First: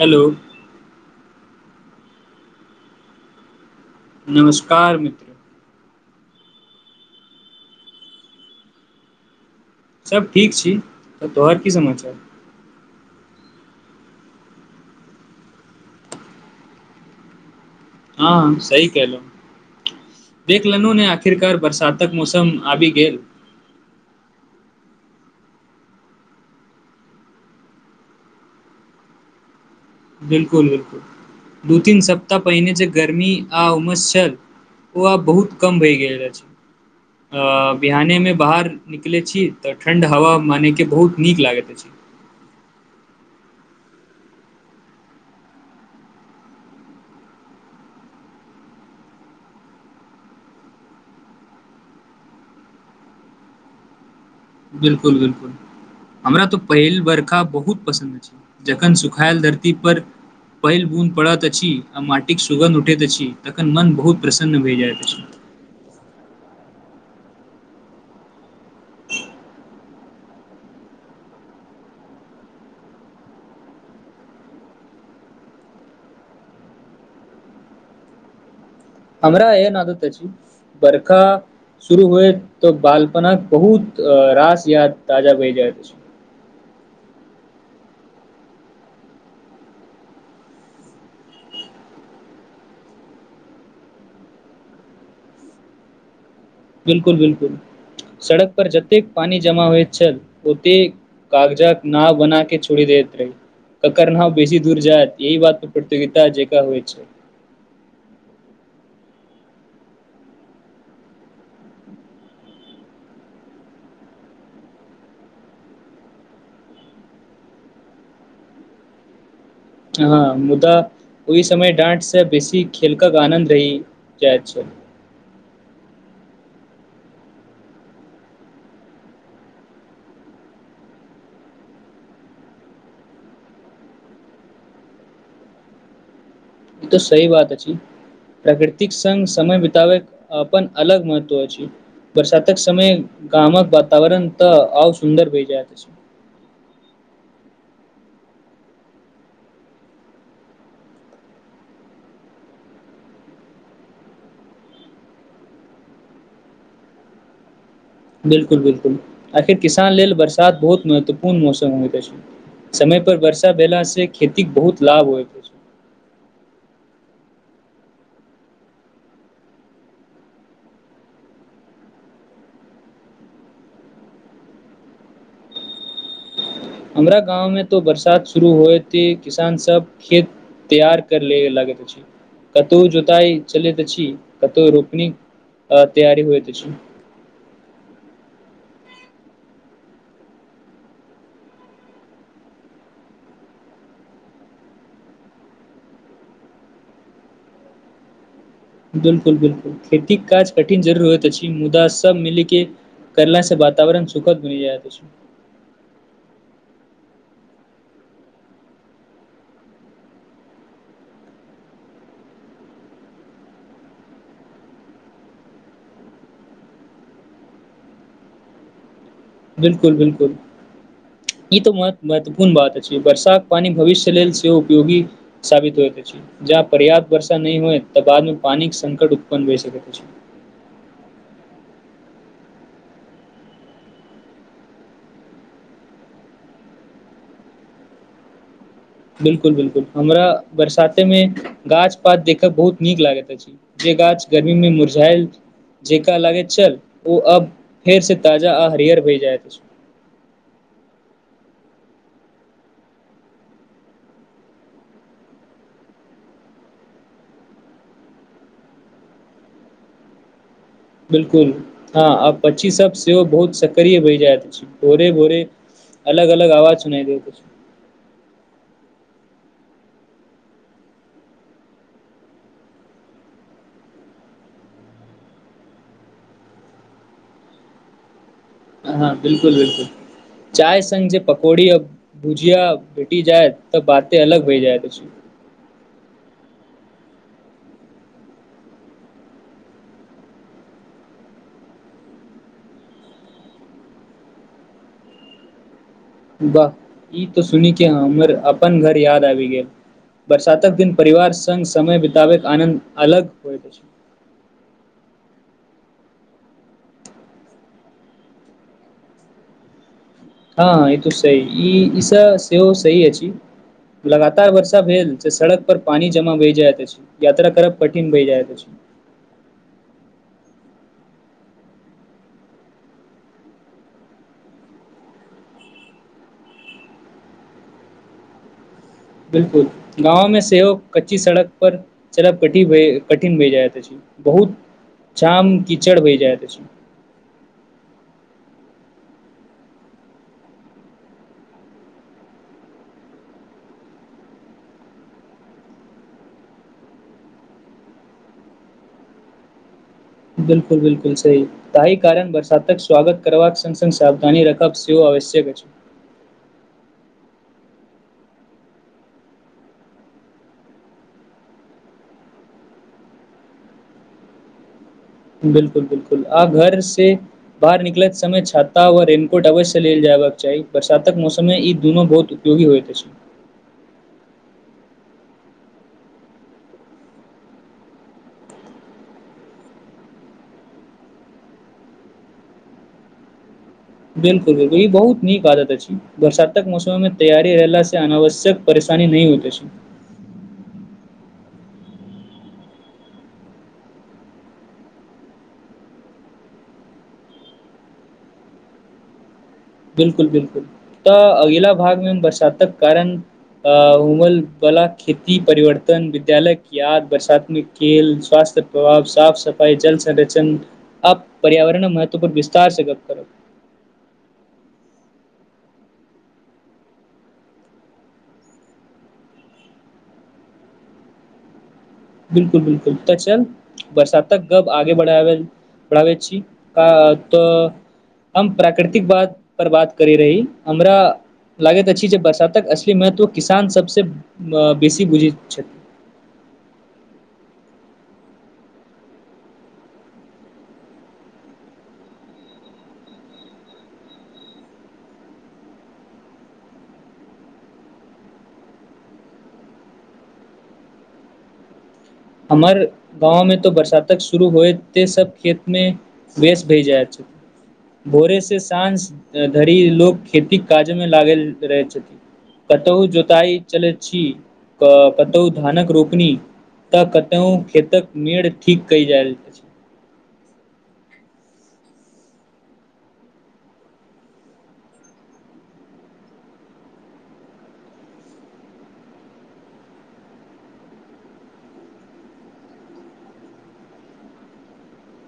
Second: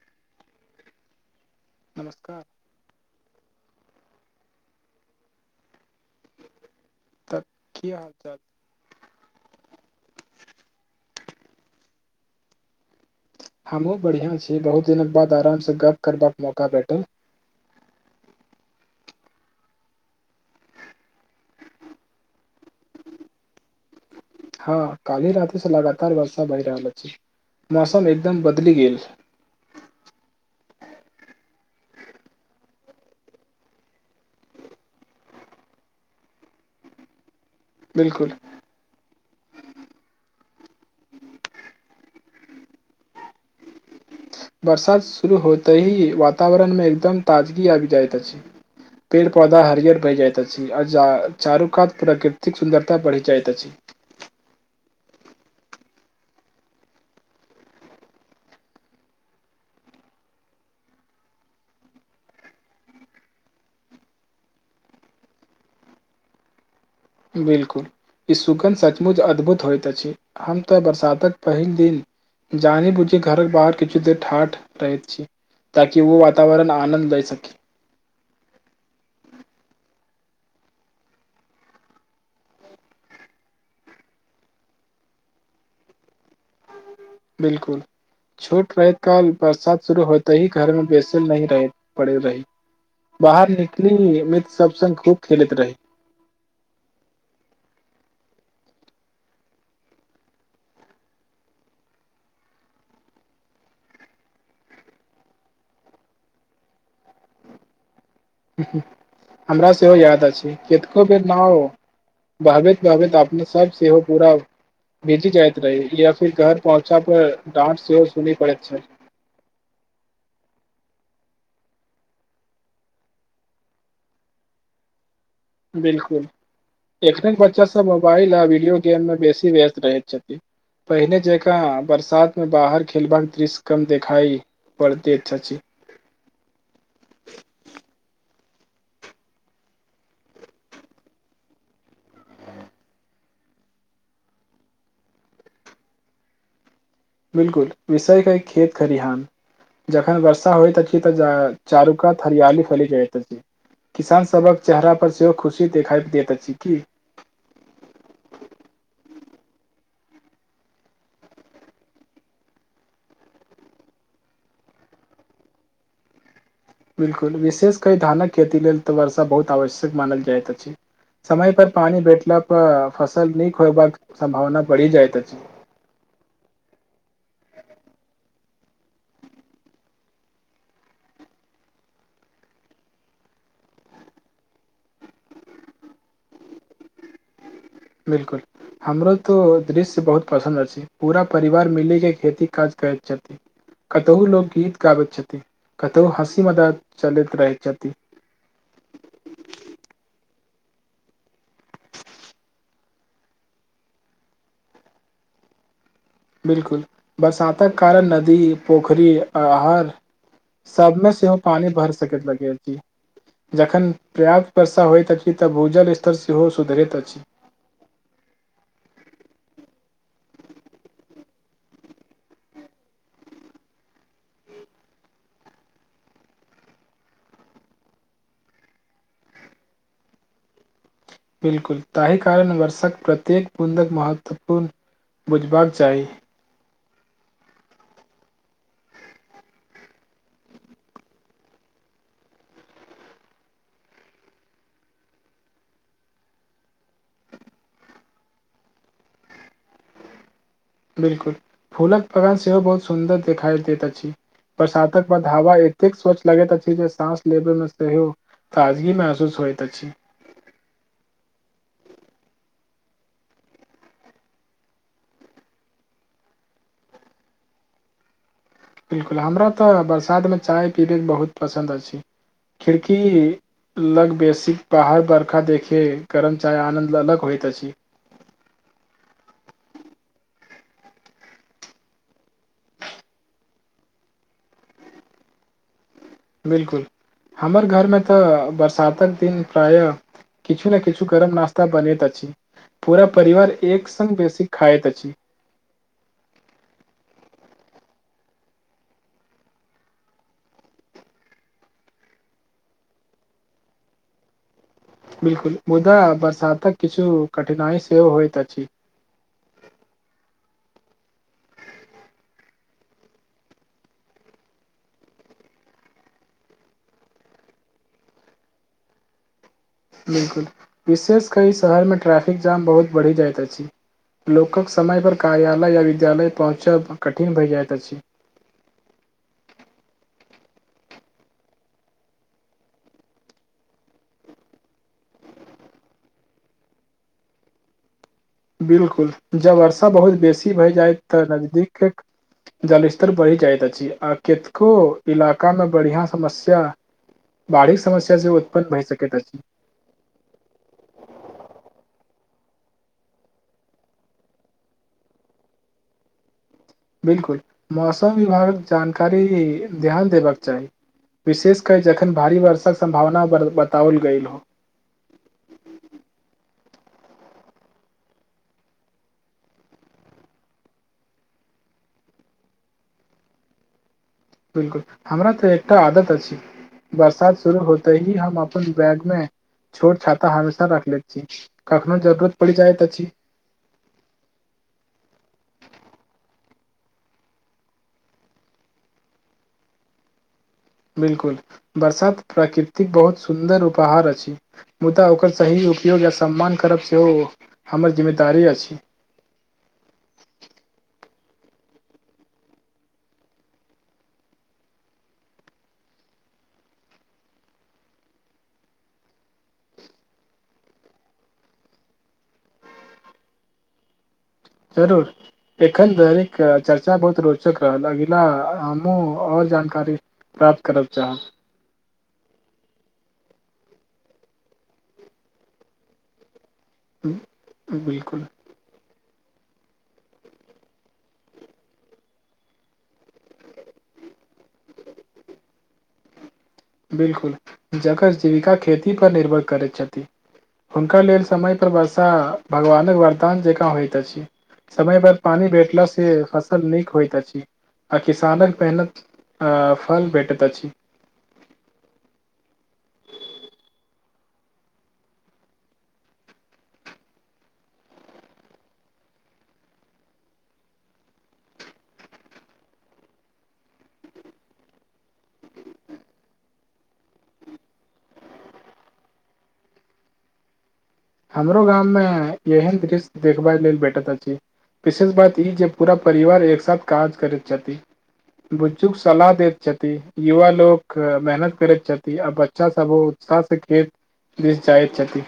Hello! नमस्कार! नमस्कार मित्र! तऽ की हाल चाल? सब ठीक छी, तोहर की समाचार? हमहुँ बढियाॅं छी, बहुत दिनक बाद आराम सँ गप करबाक मौका भेटल। हँ सही कहलहुॅं। देख लेलहु ने, आखिरकार बरसातक मौसम आबि गेल। हँ, काल्हि राति से लगातार वर्षा भए रहल अछि, मौसम एकदम बदलि गेल। 'बिलकुल'- 'बिलकुल' दू तीन सप्ताह पहिने जे गरमी आ उमस छल। ओ आब बहुत कम भए गेल अछि। आ बिहाने बिलकुल मे बाहर निकलै छी तऽ, ठण्ड हवा मानै के बहुत नीक लागैत अछि। बरसात शुरू होएतहि, वातावरणमे एकदम ताजगी आबि जाायत अछि। पेड़-पौधा हरियर भए जायत अछि, आ चारू कात प्रकृतिक सुन्दरता बढ़ि जायत अछि। 'बिल्कुल'- 'बिलकुल'। हमरा तऽ पहिल बर्खा बहुत पसन्द अछि, जखन सुखायल धरती पर। पहिल बून्द पड़त अछि, आ माटिक सुगन्ध उठैत अछि, तखन मन बहुत प्रसन्न भए जाइत अछि। बिलकुल, इ सुगन्ध सचमुच अद्भुत होयत अछि हम तऽ बरसातक पहिल दिन जानि बुझि घरक बाहर किछु देर ठाढ़ रहै छी। ताकि वो वातावरण आनन्द दैए सकी। हमरा एहन आदत अछि, बरका शुरू हुए तऽ बालपना बहुत अ रास याद ताजा भए जायत छै। बिल्कुल। छोट रहैत काल बरसात शुरू होतयहि, घर में बैसल नै रहै पड़ि रही। बाहर निकलि, मित्र सब संग खूब खेलैत रही। बिल्कुल- बिल्कुल, सड़क पर जतेक पानी जमा होइत छल ओतेक कागजक नाव बना के छोड़ि देैत रही। ककर नाव बेसी दूर जायत, एहि बात पर प्रतियोगिता जेकाँ होइ छै। उ-हु, हमरा सेहो याद अछि, केतको बेर नाव भागैत- भहवैत अपने सब सेहो पूरा अब भीजी जायइत रही, इ आखिरकार पहुँचा पर डाँट सेहो सुनी पड़ैत छै। हँ, मुदा ओहि समय डाँट सँ बेसी खेलकक आनन्द रहि जाइत छै। बिल्कुल, एखन बच्चा सब मोबाइल आ वीडियो गेममे बेसी व्यस्त रहैत छथिन। पहिनेे जकाँ बरसात मे बाहर खेलबाके दृश्य कम देखाई पढ़ते टा छी। ई त सही बात अछि। प्रकृतिक संग समय बिताबैत, अप्पन अलग महत्व अछि। बरसातक समय गामक वातावरण त, आउ सुन्दर भै जाय छै। बिल्कुल, विषयकेै खेत खरिहान जखन वर्षा होइत अछि तऽ चारू कात हरियाली फैलि जाइत अछि। किसान सभहक चेहरा पर सेहो खुशी देखाय दैत अछि। की बिल्कुल- बिल्कुल, आखिर किसान लेल बरसात बहुत महत्वपूर्ण मौसम होइत अछि। समय पर वर्षा भेला से खेतीक बहुत लाभ होय। बिल्कुल, विशेष कै धानक खेती लेल तऽ वर्षा बहुत आवश्यक मानल जाइत अछि। समय पर पानी भेठला पर, फसल निक होयबाक सम्भावना बढ़ि जायइत अछि। हमरा गाँव में तो बरसात शुरू होएथी किसान सब खेत तियार कर ले लागेत अछि। कतहु जोताई चलैत अछि, कतौ रोपनी अ तैयारी होइत अछि। बिल्कुल। हमरो तो ओ दृश्य बहुत पसन्द अछि, पूरा परिवार मिली के खेती काज करैत छथि। कतहु लोकगीत गाबै छथि, कतहु हँसी मजाक चलैत रहै छथि। बिल्कुल- बिल्कुल, खेतीक काज कठिन जरुर होइत अछि, मुदा सब मिली के करला से वातवरण सुखद बनि जायत अछि। बिल्कुल, बरसातक कारण नदी, पोखरि, आहार सबमे सेहो पानी भर सकैत लगैति। जखन पर्याप्त वर्षा होइत अछि, तऽ भूजल स्तर सेहो सुधरैत अछि। बिल्कुल- बिल्कुल। ई तो म महत्वपूर्ण बात अछि, वर्षाक पानी भविष्य लेल सेहो उपयोगी साबित होइत अछि। जहाॅ पर्याप्त वर्षा नहि होइ, त बादमे पानी संकट उत्पन्न भइ सकेत अछि। बिल्कुल, ताहि कारण वर्षक प्रत्येक बूदक महत्वपूर्ण बुझबाक चाही। 'बिल्कुल'- 'बिलकुल' हमरा बरसाते मे, गाछ पात देखय बहुत नीक लागैत अछि। जे गाछ गर्मी मे मुरझाल जेका लागे छल, ओ अब फेर से ताजा आ हरियर होए जायत छय। 'बिलकुल'! फूलक बगान सेहो बहुत सुन्दर देखाई देैत अछि। बरसातक बाद, हवा एतेक स्वचछ लगैत अछि जे, साँस लेबे मे सेहो ताजगी महसूस होइत अछि। 'बिलकुल! ' हँ आ पक्षी सब सेहो बहुत सक्रिय बहि जायत अछी, भोरे -भोरे अलग- अलग अवाज सुनाय दैत छिअ। 'बिलकुल'! हमरा तऽ बरसातमे चाय पीबैके बहुत पसन्द अछि, खिड़की लग बेसी बाहर बर्खा देखे, गरम चाहक आनन्द अलग होइत अछि। हँ, बिल्कुल -बिलकुल! चाय संग जे पकौड़ी, आ भुजिया भेटी जाय तऽ बाते अलग होय जायइ अछि। बिलकुल! हमर घरमे तऽ बरसातक दिन प्रायः किछु ने किछु गरम नास्ता बनैत अछि, जे पूरा परिवार एक सङ् बेसी खायइत अछि। वाह! ई त सुन के हमर अपन घर याद आबि गेल। बरसातक दिन परिवार सङ्ग समय बिताबैके आनन्द अलग होइत अछि। बिलकुल! मुदा बरसातक किछु कठिनाइ सेहो होइत अछि। हाँ, ई तऽ सही, ई ईसभ सेहो सही अछि। लगातार वर्षा भेला से, सड़क पर पानी जमा बहि जायइत अछि। यात्रा करब कठिन भइ जाइत अछि। बिलकुल! विशेष क ई शहरमे ट्रैफिक जाम बहुत बढ़ि जाइत अछि। लोकक समय पर, कार्यालय या विद्यालय पहुँचब कठिन भऽ जाइत अछि। 'बिलकुल'! गाँंव में सेहो कच्ची सड़क पर चलब, क कठिन भए जायत अछि। बहुत जाम कीचड़ बह जायइत अछि। 'बिलकुल'! जब वर्षा बहुत बेसी भय जाय तऽ नजदीकक जल स्तर बढ़ि जाइत अछि, आ कतको इलाकामे बढ़िआँ समस्या बढ़ीक समसा सेहो उत्पन्न भइ सकैत अछि। बिलकुल- बिलकुल! सही तैहि कारण बरसातक स्वगत करवा, संग -संग सावधानी राखब सेहोव आवश्यक अछि। 'बिलकुल'! मौसम विभागक जानकारी ध्यान देबाक चाही। विशेष क, जखन भारी वर्षाक सम्भावना बताओल गेल हो। बिलकुल- बिलकुल! आ घर से बाहर निकलैत समय छाता व रेननकोट अवश्य से लेल जयबाक चाही, बरसातक मौसम मे ई दुनू बहुत उयोगी होइत अछि। बिलकुल! हमरा तऽ एकटा आदत अछि। बरसात शुरू होतै ही, हम अपन बैग मे छोट छाता हमेशा रखले छी, कखनो जरुरत पड़ि जायत अछि। बिलकुल-बिलकुल! ई बहुत नीक आदत अछि, बरसातक मौसममे तैयारी रहला से, अनावश्यक परेशानी नहि होयत अछि। बिलकुल! बरसात प्राकृति बहुत सुन्दर उपहार अछि। मुदा ओकर सही उपयोग यऽ सम्मान करब, सेहो हमर जिम्मेदारी अछि। बिलकुल-बिलकुल! तऽ अगिला भागमे हम बरसातक कारण अ उमल बला खेती परिवर्तन, विद्यालय किए आ वसात्मिक केल स्वास्थ प्रभाव, साफ -सफाई जल संरक्षण आ पर्यावरण महत्व पर विस्तार से गप्प करब। जरूर! एखन धरिक चर्चा बहुत रोचक रहल, अगिला हमहु अ जानकारी प्राप्त करब चाहब। बिलकुल- बिलकुल तऽ चल बरसातक गप्प आगे बढ़ाबेल बढ़ाबै छी। अ तऽ बिल्कुल हम प्राकृतिक बात पर बात करै रही हमरा लागैत अछि, जे बरसातक असली महत्व, किसान सबसे बेसी बुझैत छथि। 'बिलकुल'! जेकर जीविका खेती पर निर्भर करैत छथि। हुनका लेल समयपर वर्षा भगवानक वरदान जेकाँ होइत अछि। समय पर पानी भेटला से, फसल नीक होइत अछि, आ किसानक मेहनत आ फल भेटत अछि। हर गाँंव में तो बरसातक शुरू होएते, सब खेत मे वेस भय जाय छैय। भोरे से साँझ धरि लोक खेती काज मे लागल रहै छथिन। कतहु जोताई चलैत छी, ते कतहु धानक रोपनी। तऽ कतौह खेतक मेड़ ठीक कय जायल अछि। हमरो गाम मे एहन दृश्य देखबा लेल भेटत अछि। विशेष बात ई, जे पूरा परिवार एक साथ काज करैत छथि। बुचुक सलाह दैत छथि, युवा लोक मेहनत करैत छथि, आ बच्चा सब सा सकेत देश जाय छथि।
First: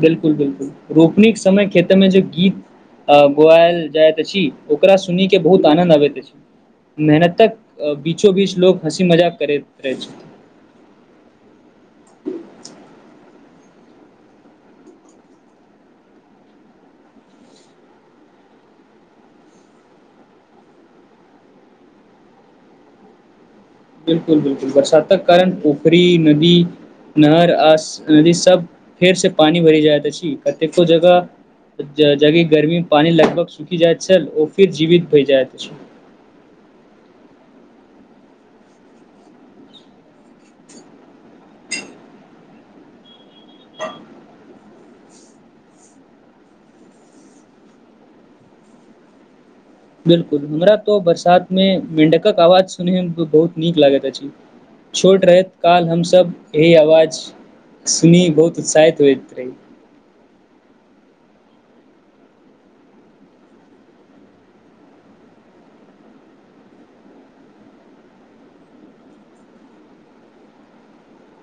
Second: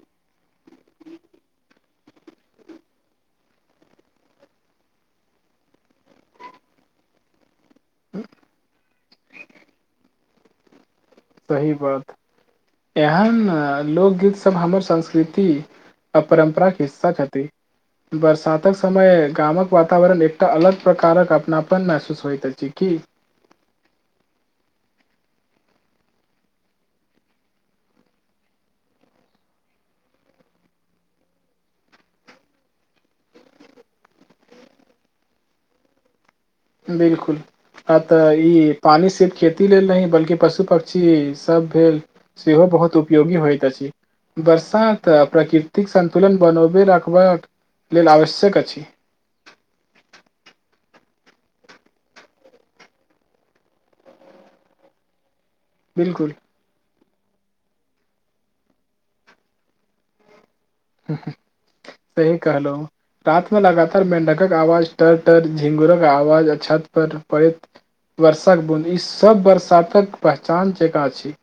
बिलकुल -बिलकुल! रोपनीे समय के खेतेमें जे गीत गैलजाइत अछि, ओकरा सुन के बहुत आनन्द आबैत अछि, मेहनतक अ बीचो -बीच लोक हँसी मजाक करैत रहै छथि। सही बात! एहन लोकगीत सब हमर संस्कृति आ परम्पराके हिस्सा छथि। बरसातक समय गामक वातावरण एकटा अलग प्रकारक अपनापन महसूस होइत अछि। की बिलकुल-बिल्कुल! बरसात तक कारण उखरी नदी नहर आस नदी सब फेर से पानी भरि जायत अछि। कतेको जगह जग गर्मी मे पानी लगभग सुखी जायत छल। ओ फिर जीवित भी जायइत अछी। बिलकुल। अ तऽ ई पानि सिर्फ खेती लेल नही, बल्कि पशु -पक्षी सब भेल। सेहो बहुत उपयोगी होइत अछि। बर्षा तऽ प्रकृतिक संन्तुलन बनबे रखबाक लेल आवश्यक अछि। बिल्कुल! हमरा तऽ बरसातमे मेडकक आवाज सुनैमे बहुत नीक लागैत अछि। छोट रहैत काल बिलकुल हमसभ एहि आवाज सुनी, बहुत उत्साहित होइत रही। सही कहलो। रात में लगातार मेंढ़कक आवाज टर- टर, झिंगरक आवाज अ छत पर पड़ैत वर्षाक बुद ई सब बरसातक पहचान जेकाँ छी।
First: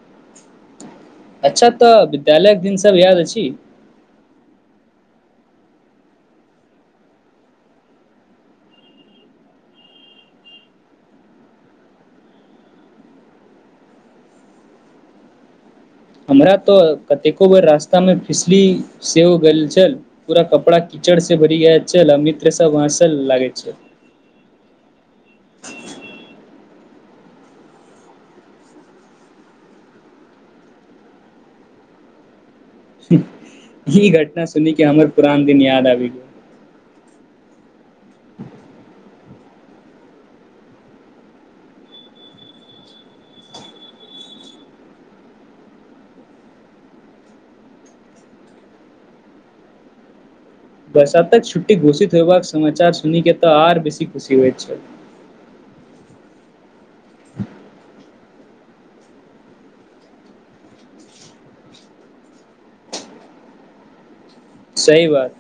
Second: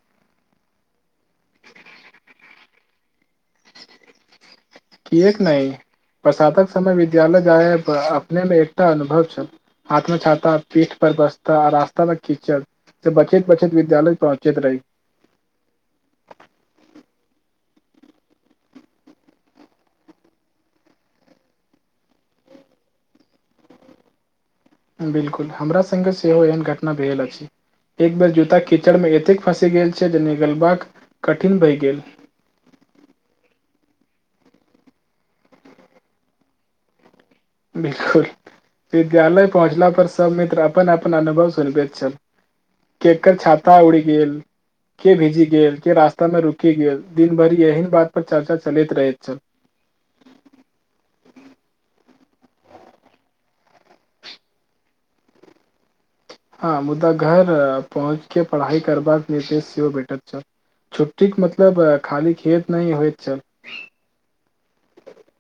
अच्छा! तऽ विद्यालयक दिन सब याद अछि? कियेक नहि, वर्षातक समय विद्यालय जायक, अपने मे एकटा अनुभव छल। हाथ मे छाता, पीठ पर बसता, रास्ता पर कीचड़। से बचैत -बचतैत विद्यालय पहुँचैत रही। हमरा तऽ, कतेको बेर रास्तामे फिसली सेहो गेल छल। पूरा कपड़ा कीचड़ से भरि गेल छैल, मित्रसभ हसं लागै छै। बिलकुल! हमरा सङ्गे सेहो एहन घटना भेल अछि। एक बेर जूता कीचड़ में एते फस गेल छल। जे नगलबाका कठिन भय गेल। ई घटना सुनी के हमर पुरान दिन याद आबि गेल। बिलकुल, विद्यालय पहुँचला पर सब मित्र अपन अपन अनुभव सुनबैत छथि। केकर छाता उरि गेल के भेजी गेल, के रास्ता में रुकि गेल, दिन भरि एहने बात पर चर्चा चलैत रहैत छथि। बरसातक छुट्टी घोषित होयबाक समाचार सुनि के तऽ आर बेसी खुशी होइत छै। हँ मुदा घर पहुँचके पढ़ाई करबाक निर्देश सेहो भेटैत छल। छुट्टी के मतलब खाली खेत नहि होइत छल। सही बात।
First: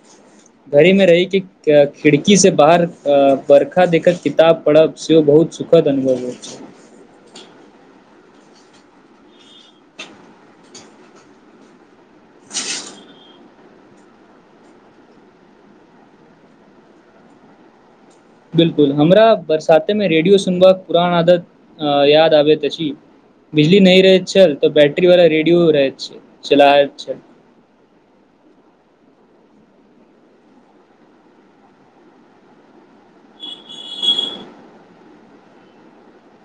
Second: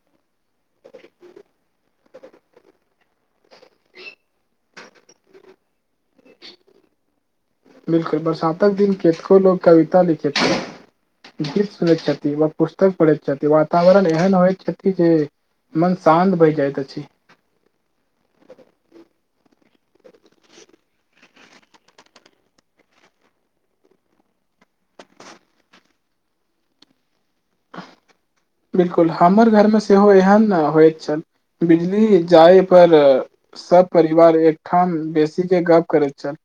घरहि में रही क खिड़की से बाहर बर्खा देख क किताब पढ़ब सेहो बहुत सुखद अनुभव होइछ। बिलकुल बरसातक दिन कतेको लोक कविता लिखैत छथि। गीत सुनैत छथि व पुस्तक पढ़ैत छथि, वातावरण एहन होइत छथि जे मन शान्त भय जाइत अछि। बिलकुल हमरा बरसातमे रेडियो सुनबाक पुरान आदत याद आबैत अछि। बिजली नहि रहे छल तऽ बैटरी वाला रेडियो रहैत छै, चलाबैत छल। बिलकुल हमर घरमे सेहो एहन होइत छल, बिजली जाय पर सब परिवार एकठाम बैसिके गप करैत छल।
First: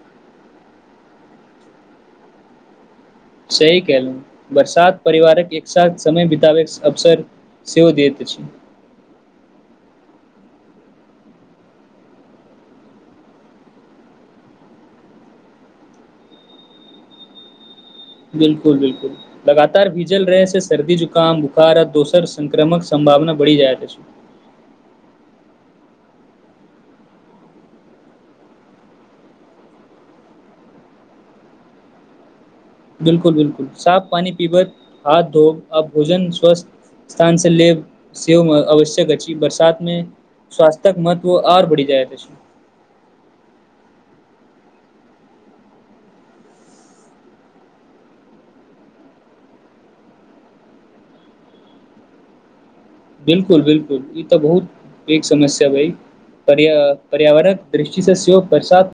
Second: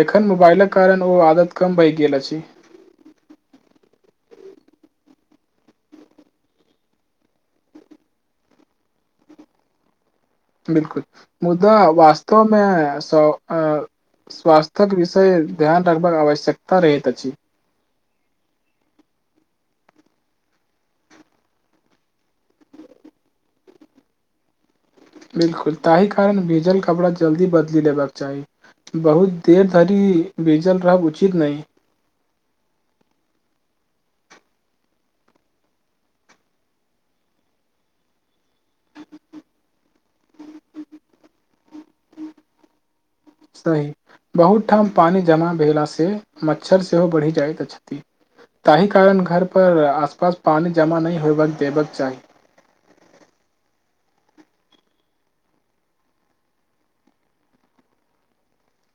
एखन मोबाइलक कारण ओ आदत कम भय गेल अछि। सही कहलहुं बरसात परिवारक एक साथ समय बिताबक अवसर सेहो दैत अछि। बिलकुल मुदा वास्तवमे स अ स्वास्थक विषय ध्यान रखबाक आवश्यकता रहैत अछि। बिल्कुल-बिल्कुल। लगातार भीजल रहै सं सर्दी, जुकाम, बुखार आ दोसर संक्रमक संभावना बढ़ि जायत अछि। बिलकुल ताहि कारण भीजल कपड़ा जल्दी बदलि लेबाक चाही। बहुत देर धरि भीजल रहब उचित नहि। बिलकुल बिलकुल साफ पानी पीबब, हाथ धोब आ भोजन स्वस्थ स्थान से लेब सेहो आवश्यक, बरसात मे स्वास्थ्यक महत्व और बढ़ि जायत अछि। सही, बहुत ठाम पानि जमा भेला से मच्छर सेहो बढ़ि जाइत अछि। ताहि कारण घर पर आसपास पानि जमा नैय होयब देबेक चाही। बिल्कुल बिलिकुल। ई तऽ बहुत पैघ समस्या भेल। पर्या -पर्यावरणक दृष्टि से सेहो बरसात